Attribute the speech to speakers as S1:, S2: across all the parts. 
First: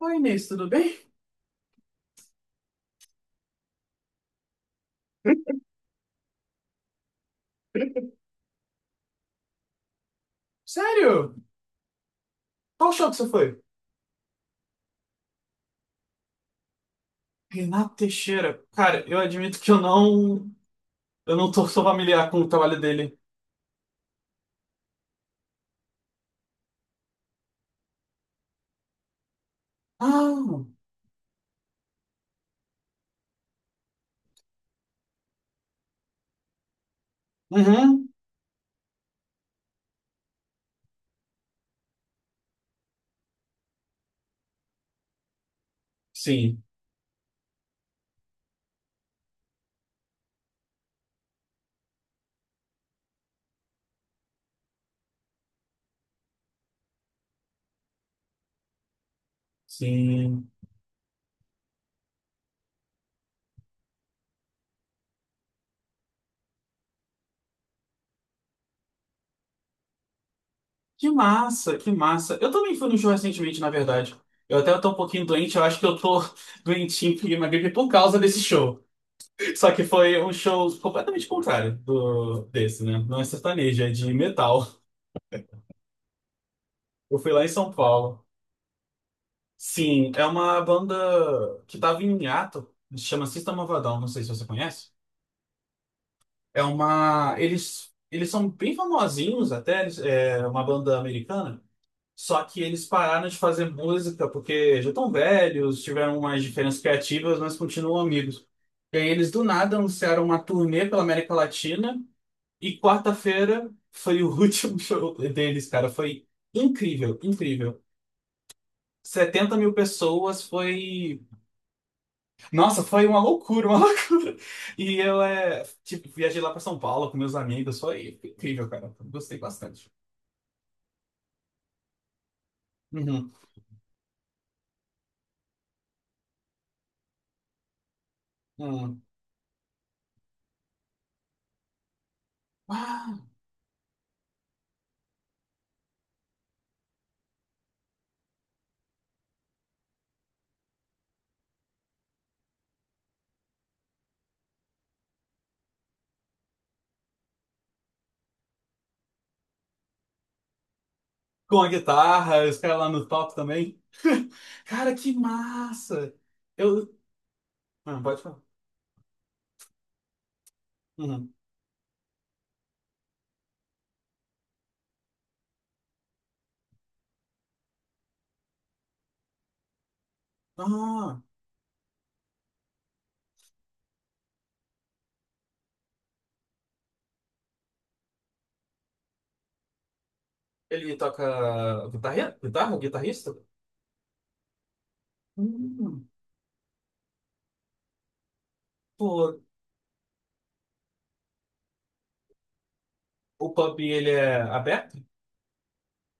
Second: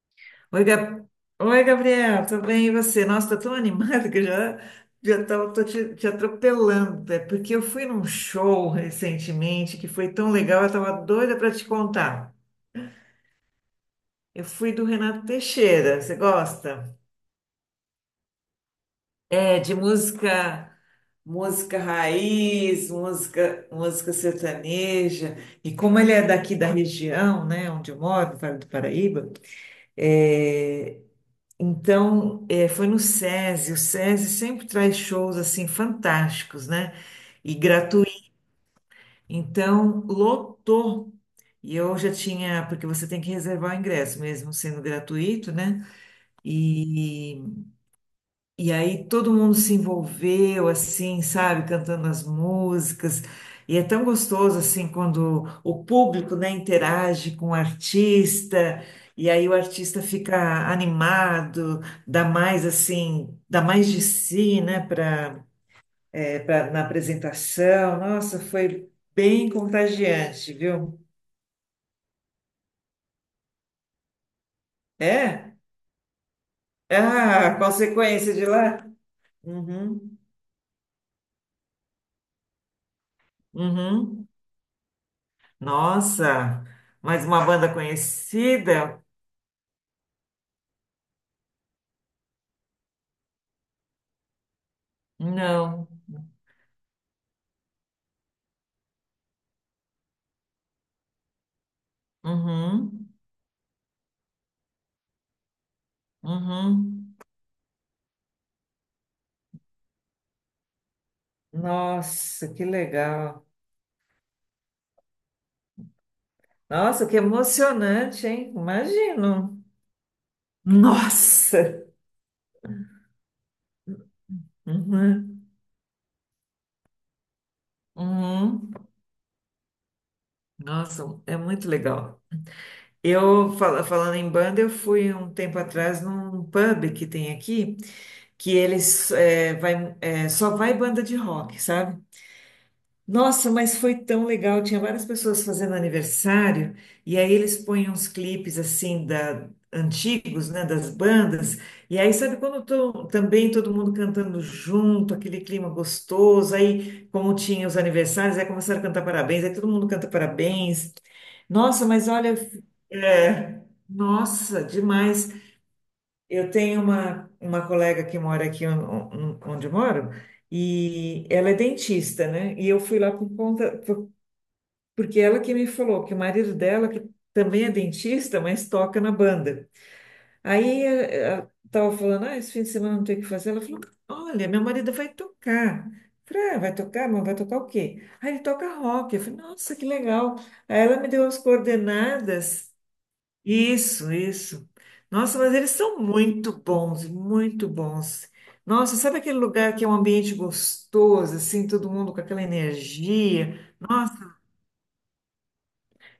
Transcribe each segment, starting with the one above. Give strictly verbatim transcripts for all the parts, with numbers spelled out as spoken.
S1: Oi, Inês,
S2: Oi,
S1: tudo bem?
S2: Gab... Oi, Gabriel, tudo bem? E você? Nossa, tô tão animada que eu já, já tava, tô te, te atropelando. É porque eu fui num show recentemente que foi tão legal, eu tava
S1: Sério?
S2: doida para te contar.
S1: Qual show que você foi?
S2: Eu fui do Renato Teixeira, você gosta?
S1: Renato Teixeira. Cara, eu
S2: É,
S1: admito que
S2: de
S1: eu não.
S2: música,
S1: Eu não tô
S2: música
S1: sou familiar com o trabalho
S2: raiz,
S1: dele.
S2: música, música sertaneja. E como ele é daqui da região, né, onde eu moro, no Vale do Paraíba,
S1: Ah,
S2: é. Então, eh, foi no SESI. O SESI sempre traz shows assim fantásticos, né? E
S1: uhum.
S2: gratuito. Então, lotou. E eu já tinha, porque você tem que reservar o ingresso, mesmo sendo gratuito, né?
S1: Sim,
S2: e e aí todo mundo se envolveu, assim, sabe, cantando as músicas. E é tão gostoso, assim, quando o público, né, interage com o artista, e aí o artista
S1: sim.
S2: fica animado, dá mais, assim, dá mais de si, né, para na apresentação. Nossa, foi bem contagiante, viu?
S1: Que massa, que massa. Eu também fui no show recentemente, na verdade. Eu até tô um pouquinho
S2: É?
S1: doente, eu acho que eu tô doentinho, peguei uma
S2: Ah,
S1: gripe por causa
S2: consequência
S1: desse
S2: de
S1: show.
S2: lá?
S1: Só que
S2: Uhum,
S1: foi um show completamente contrário do desse, né? Não é sertanejo, é de
S2: uhum.
S1: metal.
S2: Nossa,
S1: Eu
S2: mais
S1: fui lá
S2: uma
S1: em São
S2: banda
S1: Paulo.
S2: conhecida?
S1: Sim, é uma banda que tava em hiato, se chama System of a Down, não sei se você conhece.
S2: Não.
S1: É uma. Eles, eles são bem famosinhos até, eles- é uma banda americana, só que eles
S2: Uhum,
S1: pararam de fazer música porque já estão velhos, tiveram umas diferenças
S2: uhum.
S1: criativas, mas continuam amigos. E aí eles do nada anunciaram uma turnê pela América Latina
S2: Nossa, que
S1: e
S2: legal.
S1: quarta-feira foi o último show deles, cara. Foi
S2: Nossa, que
S1: incrível, incrível.
S2: emocionante, hein?
S1: setenta
S2: Imagino.
S1: mil pessoas foi.
S2: Nossa.
S1: Nossa, foi uma loucura, uma loucura. E eu,
S2: Uhum,
S1: é, tipo, viajei lá pra São Paulo com meus amigos. Foi incrível,
S2: uhum.
S1: cara. Gostei bastante.
S2: Nossa, é muito legal.
S1: Uhum,
S2: Eu, fala- falando em banda, eu fui um tempo atrás num pub que tem aqui, que
S1: uhum.
S2: eles eh, vai, eh, só vai banda de rock, sabe?
S1: Ah,
S2: Nossa, mas foi tão legal. Tinha várias pessoas fazendo aniversário e aí eles põem uns clipes assim da antigos, né, das bandas. E aí sabe quando tô, também todo mundo cantando junto, aquele clima gostoso. Aí como tinha os aniversários, aí começaram a cantar parabéns. Aí todo mundo canta parabéns.
S1: com a
S2: Nossa, mas olha,
S1: guitarra, os caras lá no top
S2: é,
S1: também.
S2: nossa,
S1: Cara, que
S2: demais.
S1: massa!
S2: Eu tenho
S1: Eu.
S2: uma, uma
S1: Ah,
S2: colega que
S1: pode falar.
S2: mora aqui on- on- onde eu moro e
S1: Uhum.
S2: ela é dentista, né? E eu fui lá por conta, por- porque ela que me falou que o marido dela, que também é dentista, mas toca na banda. Aí eh,
S1: Ah,
S2: eh, ela estava falando, ah, esse fim de semana não tem o que fazer. Ela falou, olha, meu marido vai tocar. Eu falei, ah, vai tocar, mas vai tocar o quê? Ah, ele toca rock. Eu falei, nossa, que legal. Aí
S1: ele
S2: ela me deu as
S1: toca guitarra?
S2: coordenadas.
S1: Guitarra? Guitarrista?
S2: Isso, isso. Nossa, mas eles são
S1: Hum,
S2: muito bons, muito bons. Nossa, sabe
S1: pô,
S2: aquele lugar que é um ambiente gostoso, assim, todo mundo com aquela
S1: o
S2: energia?
S1: pub ele
S2: Nossa,
S1: é aberto?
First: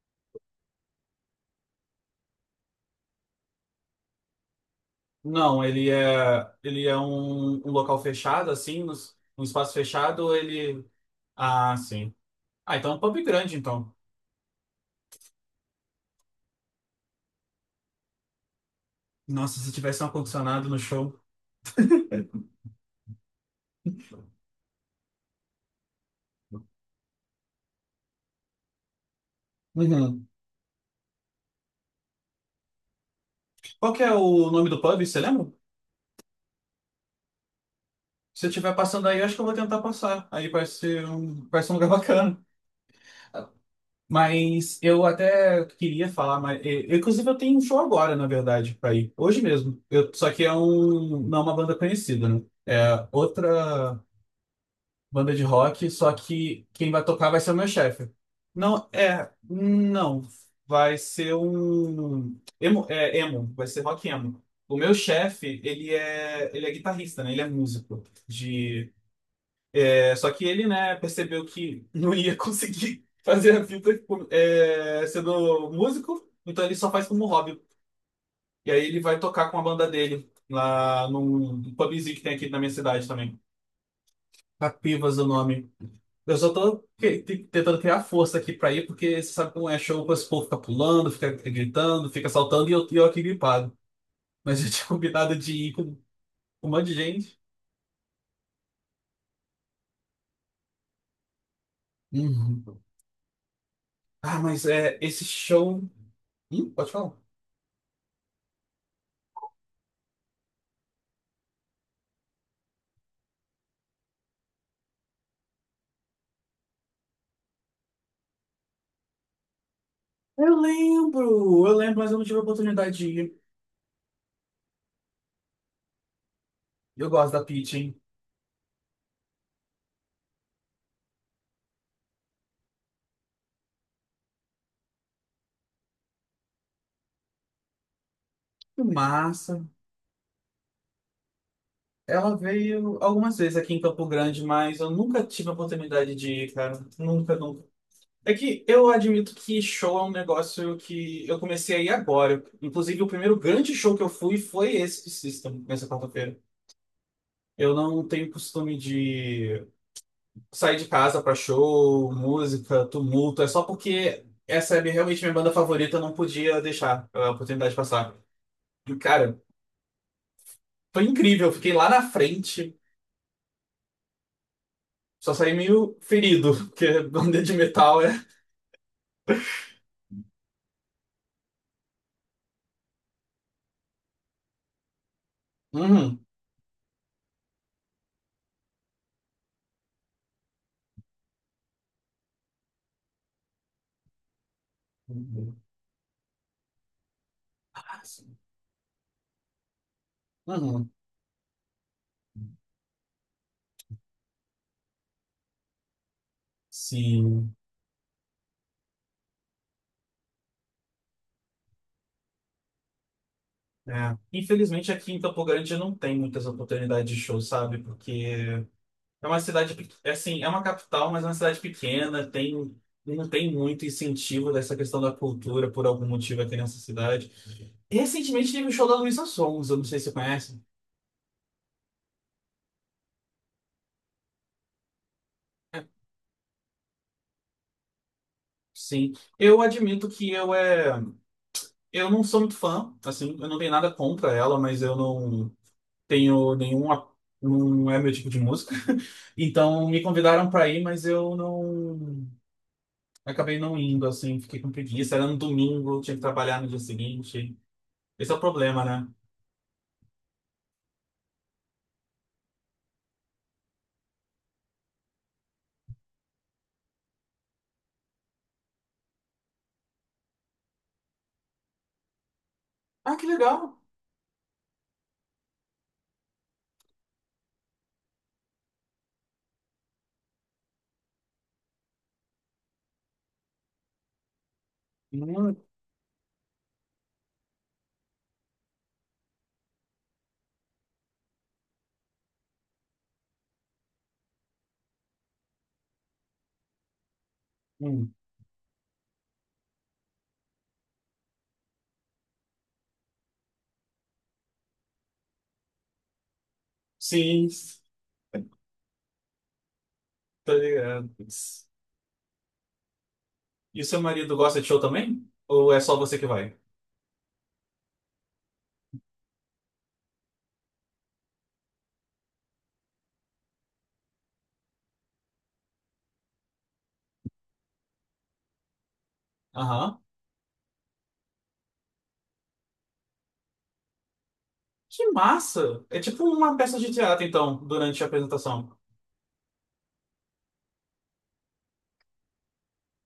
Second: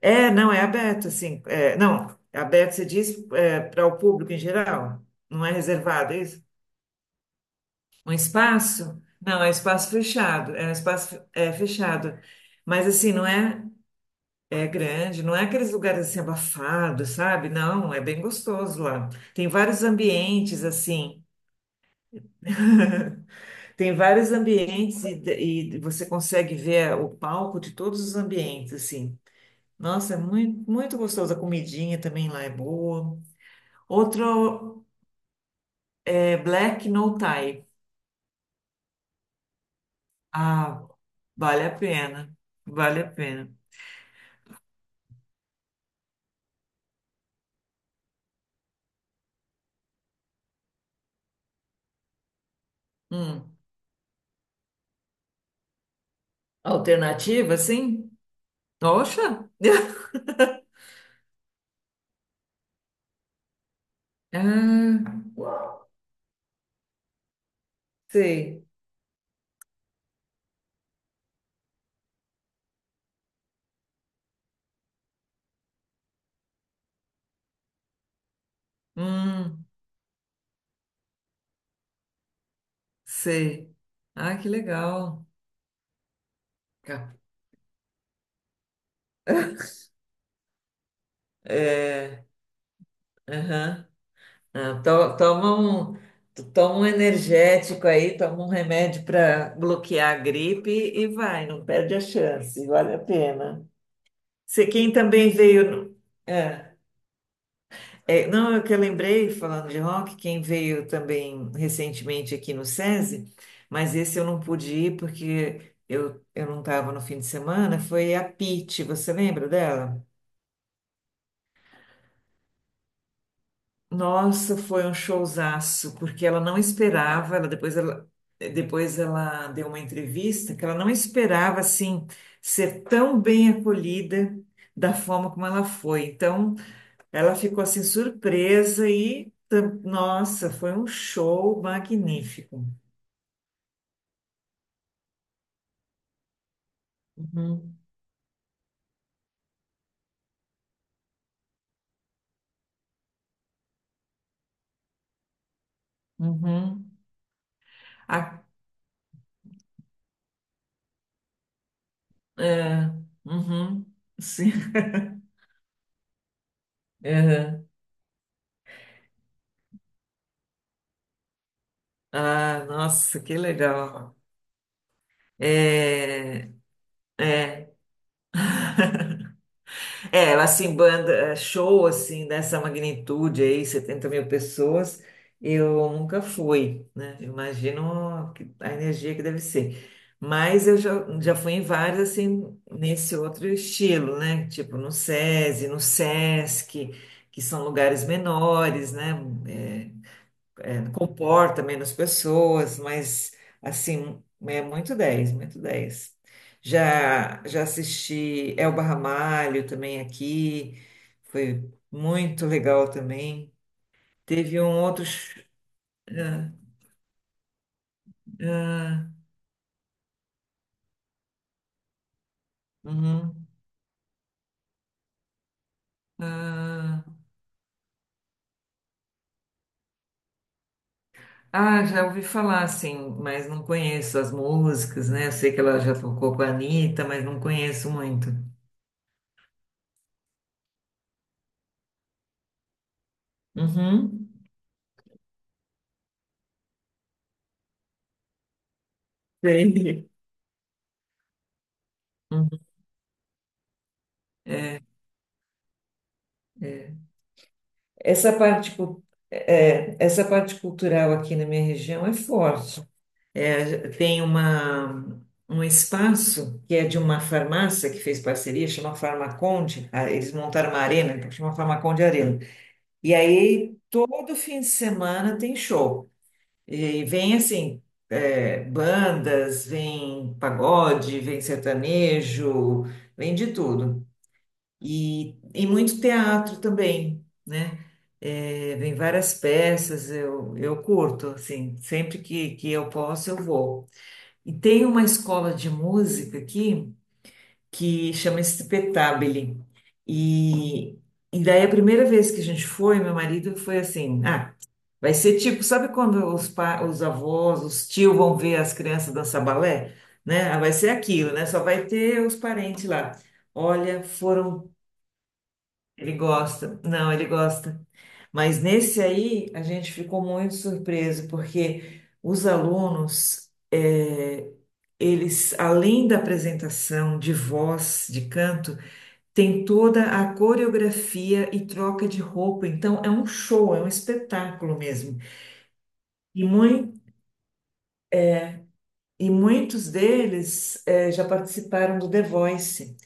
S2: é, não, é aberto, assim, é, não, é aberto, você diz, é, para o público em geral, não é
S1: Não, ele
S2: reservado, é isso?
S1: é, ele é um, um local
S2: Um
S1: fechado, assim,
S2: espaço?
S1: nos- um
S2: Não, é um
S1: espaço
S2: espaço
S1: fechado,
S2: fechado, é um
S1: ele.
S2: espaço é,
S1: Ah, sim.
S2: fechado.
S1: Ah,
S2: Mas
S1: então é um
S2: assim,
S1: pub
S2: não
S1: grande,
S2: é?
S1: então.
S2: É grande, não é aqueles lugares assim abafados, sabe? Não, é bem gostoso lá. Tem
S1: Nossa, se
S2: vários
S1: tivesse um
S2: ambientes
S1: ar-condicionado no show.
S2: assim. Tem vários ambientes e, e você consegue ver eh, o palco de todos os ambientes, assim. Nossa, é
S1: Uhum.
S2: muito, muito gostoso. A comidinha também lá é boa.
S1: Qual que é o nome do
S2: Outro
S1: pub, você lembra?
S2: é Black No Tie.
S1: Se eu estiver passando aí, eu acho que eu vou tentar passar. Aí vai
S2: Ah,
S1: ser um, vai
S2: vale
S1: ser um
S2: a
S1: lugar
S2: pena.
S1: bacana.
S2: Vale a pena.
S1: Mas eu até queria falar, mas eu- inclusive eu tenho um show agora, na verdade, para ir. Hoje mesmo. Eu, só que é um, não é uma banda conhecida, né? É
S2: Hum.
S1: outra. Banda de rock, só que quem vai tocar vai ser o
S2: Alternativa,
S1: meu chefe.
S2: sim?
S1: Não, é.
S2: Oxa!
S1: Não. Vai ser um. Emo, é, emo. Vai ser rock emo. O meu chefe,
S2: Ah,
S1: ele é, ele é guitarrista, né? Ele é músico.
S2: sei.
S1: De, é, só que ele, né, percebeu que não ia conseguir fazer a vida tipo, é, sendo músico, então ele só faz como hobby. E aí ele vai tocar com a
S2: Hum.
S1: banda dele lá num pubzinho que tem aqui na minha cidade também.
S2: Sei. Ah, que
S1: Capivas é o
S2: legal.
S1: nome. Eu só tô
S2: Ca-
S1: que- te- tentando criar força aqui pra ir, porque você sabe como é show, esse povo fica pulando, fica gritando, fica saltando e eu, e eu aqui gripado.
S2: Aham.
S1: Mas eu
S2: Ah,
S1: tinha
S2: to-
S1: combinado de
S2: toma
S1: ir com
S2: um, tu
S1: com um
S2: toma um
S1: monte de gente.
S2: energético aí, toma um remédio para bloquear a gripe e vai, não perde a chance,
S1: Uhum.
S2: vale a pena.
S1: Ah, mas
S2: Se quem
S1: é, esse
S2: também veio.
S1: show.
S2: No-
S1: Hum,
S2: É,
S1: pode falar.
S2: é, não, é que eu lembrei, falando de rock, quem veio também recentemente aqui no SESI, mas esse eu não pude ir porque eu, eu não estava no fim de semana, foi a Pitty, você lembra dela?
S1: Eu lembro, eu lembro, mas eu não tive a oportunidade de ir.
S2: Nossa, foi um showzaço, porque ela não
S1: Eu gosto
S2: esperava,
S1: da
S2: ela
S1: Peach,
S2: depois
S1: hein?
S2: ela depois ela deu uma entrevista que ela não esperava assim ser tão bem acolhida da forma como ela foi. Então, ela ficou assim
S1: Que
S2: surpresa e
S1: massa.
S2: tam- nossa, foi um show
S1: Ela
S2: magnífico.
S1: veio algumas vezes aqui em Campo Grande, mas eu nunca tive a oportunidade de ir, cara. Nunca, nunca.
S2: Uhum,
S1: É que eu admito que show é um negócio que eu comecei a ir agora. Inclusive, o primeiro grande show que eu fui foi esse de System, nessa quarta-feira.
S2: uhum.
S1: Eu não tenho
S2: A-
S1: costume de sair de casa pra show, música,
S2: É,
S1: tumulto. É só
S2: uhum,
S1: porque
S2: sim.
S1: essa é realmente minha banda favorita, eu não podia deixar a
S2: Uhum.
S1: oportunidade passar. E, cara, foi incrível. Eu fiquei lá na
S2: Ah,
S1: frente,
S2: nossa, que legal.
S1: só saí meio
S2: É,
S1: ferido, porque banda de metal é.
S2: é, ela assim, banda, é, show assim, dessa magnitude aí, setenta mil pessoas, eu nunca
S1: Uhum.
S2: fui, né? Eu imagino que a energia que deve ser. Mas eu já, já fui em vários, assim, nesse outro estilo, né? Tipo no SESI, no SESC, que são lugares menores, né? É,
S1: Uhum.
S2: comporta menos pessoas, mas assim, é muito dez, muito dez. Já,
S1: Sim.
S2: já assisti Elba Ramalho também aqui, foi muito legal também.
S1: É.
S2: Teve um
S1: Infelizmente
S2: outro.
S1: aqui em Campo
S2: sh-
S1: Grande não tem muitas
S2: Ah,
S1: oportunidades de show, sabe? Porque
S2: ah,
S1: é uma cidade, pe- é assim, é uma capital, mas é uma cidade pequena, tem, não
S2: uhum,
S1: tem muito incentivo dessa questão da cultura por algum motivo aqui nessa
S2: ah,
S1: cidade. Recentemente teve o show da Luísa Sons, eu não sei se você conhece.
S2: ah, já ouvi falar, sim, mas não conheço as músicas, né? Eu sei que ela
S1: É,
S2: já tocou com a Anitta, mas não conheço muito.
S1: sim, eu admito que eu é, eu não sou muito fã, assim, eu não tenho nada
S2: Uhum.
S1: contra ela, mas eu não tenho nenhuma, não é meu tipo de música. Então me
S2: Sei.
S1: convidaram para ir, mas eu não. Eu acabei não indo, assim, fiquei com preguiça. Era no domingo, tinha que trabalhar no dia seguinte. Esse
S2: Essa
S1: é o
S2: parte,
S1: problema,
S2: cu-
S1: né?
S2: é, essa parte cultural aqui na minha região é forte. É, tem uma, um espaço que é de uma farmácia que fez parceria, chama Farmaconde. Ah, eles montaram uma arena, então chama Farmaconde Arena. E
S1: Ah, que legal!
S2: aí, todo fim de semana tem show. E vem assim, é, bandas, vem pagode, vem sertanejo, vem de tudo. E,
S1: Hum,
S2: e muito teatro também, né? É, vem várias peças, eu, eu curto, assim, sempre que, que eu posso, eu vou. E tem uma escola de música aqui que
S1: hum.
S2: chama Spetabile. E, e daí a primeira vez que a gente foi, meu marido foi assim, ah, vai ser tipo, sabe quando os, pa, os
S1: Sim,
S2: avós, os tios vão ver as crianças dançar balé? Né?
S1: tá
S2: Ah, vai ser
S1: ligado.
S2: aquilo, né? Só vai ter os parentes lá.
S1: E o seu
S2: Olha,
S1: marido gosta de
S2: foram
S1: show também? Ou é só
S2: ele
S1: você que vai?
S2: gosta, não, ele gosta. Mas nesse aí a gente ficou muito surpreso, porque os alunos, eh, eles, além da apresentação de voz, de canto, tem
S1: Aham.
S2: toda a coreografia e troca de roupa. Então é um show, é um espetáculo
S1: Que
S2: mesmo.
S1: massa! É tipo
S2: E
S1: uma
S2: mui-
S1: peça de teatro, então, durante a apresentação.
S2: E muitos deles eh, já participaram do The Voice.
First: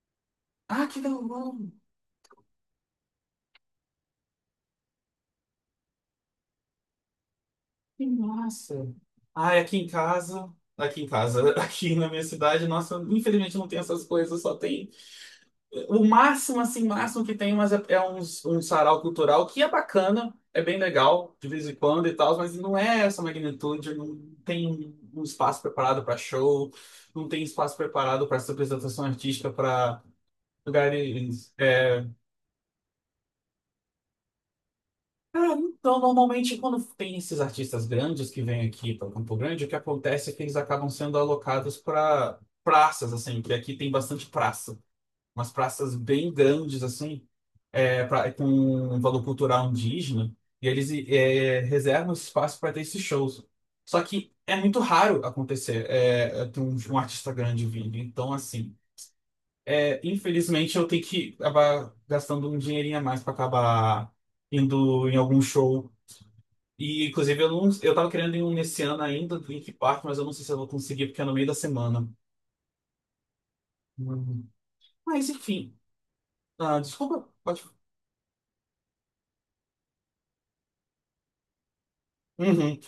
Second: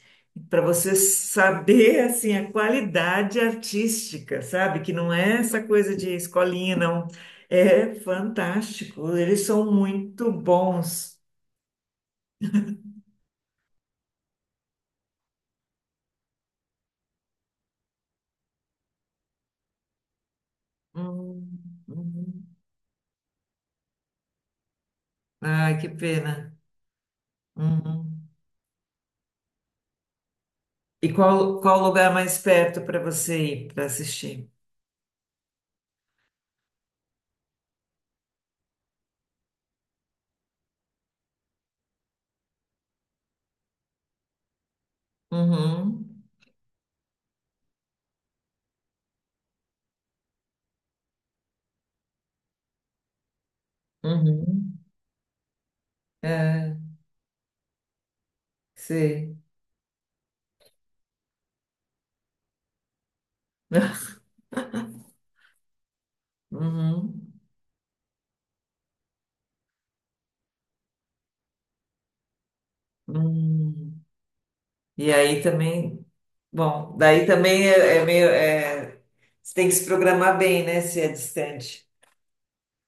S2: Para
S1: Ah,
S2: você
S1: que legal!
S2: saber assim a qualidade artística, sabe? Que não é essa coisa de escolinha, não. É
S1: Que massa!
S2: fantástico. Eles
S1: Ah, é
S2: são
S1: aqui em
S2: muito
S1: casa. Aqui em
S2: bons.
S1: casa, aqui na minha cidade, nossa, infelizmente não tem essas coisas, só tem. O máximo, assim, máximo que tem, mas é, é uns, um sarau cultural que é bacana, é bem legal, de vez em
S2: Hum,
S1: quando e tal,
S2: hum.
S1: mas não é essa magnitude, não tem um espaço
S2: Ai, que
S1: preparado para
S2: pena.
S1: show, não tem espaço preparado
S2: Uhum.
S1: para essa apresentação artística para
S2: E
S1: lugares.
S2: qual, qual o
S1: É,
S2: lugar mais perto para você ir para assistir?
S1: ah, então, normalmente, quando tem esses artistas grandes que vêm aqui para Campo Grande, o que acontece é que eles acabam sendo alocados para praças, assim, que aqui tem bastante praça, umas praças
S2: Uhum.
S1: bem grandes, assim. É, pra- é com um valor cultural indígena, e eles é, reservam esse espaço para ter esses shows. Só que é
S2: Uhum.
S1: muito raro acontecer é, é, ter
S2: É,
S1: um, um artista grande vindo. Então, assim,
S2: sei.
S1: é, infelizmente eu tenho que acabar gastando um dinheirinho a mais para acabar indo em algum show. E,
S2: Uhum.
S1: inclusive, eu não, eu tava querendo ir um nesse ano ainda do Link Park, mas eu não sei se eu vou conseguir, porque é no meio da semana.
S2: Hum.
S1: Uhum.
S2: E
S1: Mas,
S2: aí
S1: enfim,
S2: também,
S1: ah,
S2: bom, daí
S1: desculpa, pode.
S2: também é, é meio, é, você tem que se programar bem, né, se é distante.
S1: Uhum.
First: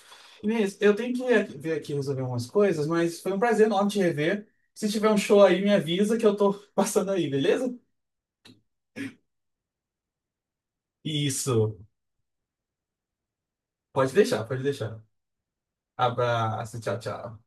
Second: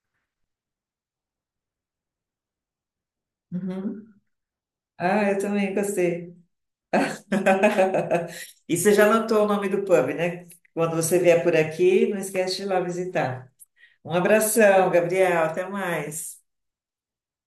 S1: Inês, eu tenho que ir- ver aqui resolver umas coisas, mas foi um prazer enorme te
S2: Uhum.
S1: rever. Se tiver um
S2: Ah, eu
S1: show aí, me
S2: também
S1: avisa que
S2: gostei.
S1: eu tô passando aí, beleza?
S2: E você já anotou o nome do pub, né? Quando você vier por
S1: Isso.
S2: aqui, não esquece de ir lá visitar.
S1: Pode
S2: Um
S1: deixar, pode
S2: abração,
S1: deixar.
S2: Gabriel, até mais.
S1: Abraço, tchau, tchau.